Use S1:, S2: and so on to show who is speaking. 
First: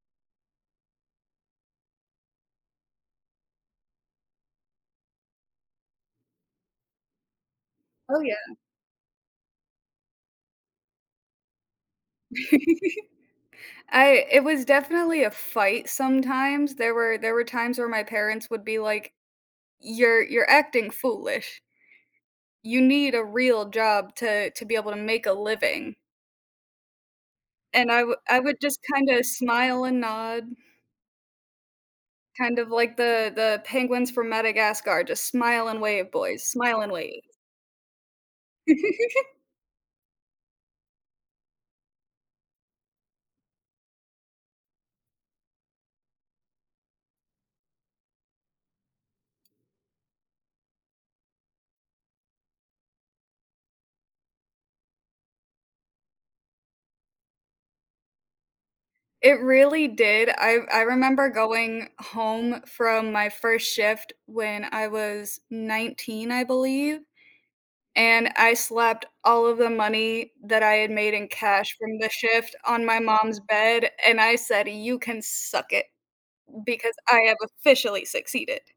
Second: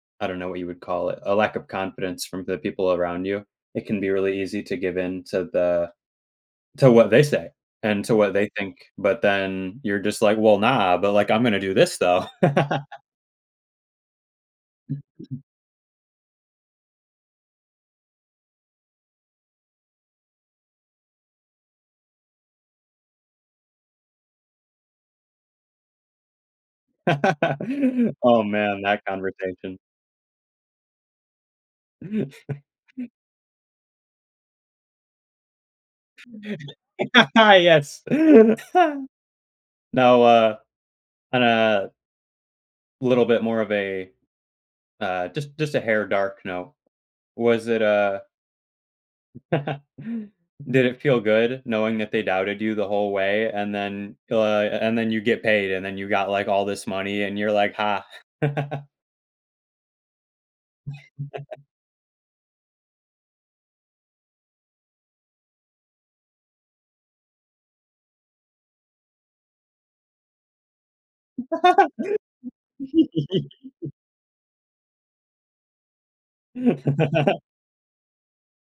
S1: I don't know what you would call it. A lack of confidence from the people around you. It can be really easy to give in to the to what they say, and to
S2: Oh,
S1: what they
S2: yeah.
S1: think, but then you're just, like, "Well, nah, but, like, I'm gonna do this though."
S2: I it was
S1: Mm,
S2: definitely a
S1: mhm.
S2: fight sometimes, there were there were times where my parents would be like, "You're you're acting foolish" you need a real job to to be able to make a living. And I would I
S1: Oh,
S2: would just
S1: man, that
S2: kinda
S1: conversation.
S2: smile and nod. Kind of, like, the the penguins from Madagascar, "Just smile and wave, boys. Smile and wave."
S1: Yes! No, uh, uh little bit more of a, uh just just a hair dark no. Was it a Did it feel good knowing that they doubted you the whole way, and then guy a and then you get paid, and then you got, like, all this money, and you're, like, "Ha."
S2: It really did. I I remember going home from my first shift when I was 19, I believe, and I slapped all of the money that I had made in cash from the shift on my mom's bed, and I said, "You can suck it, because I have officially succeeded."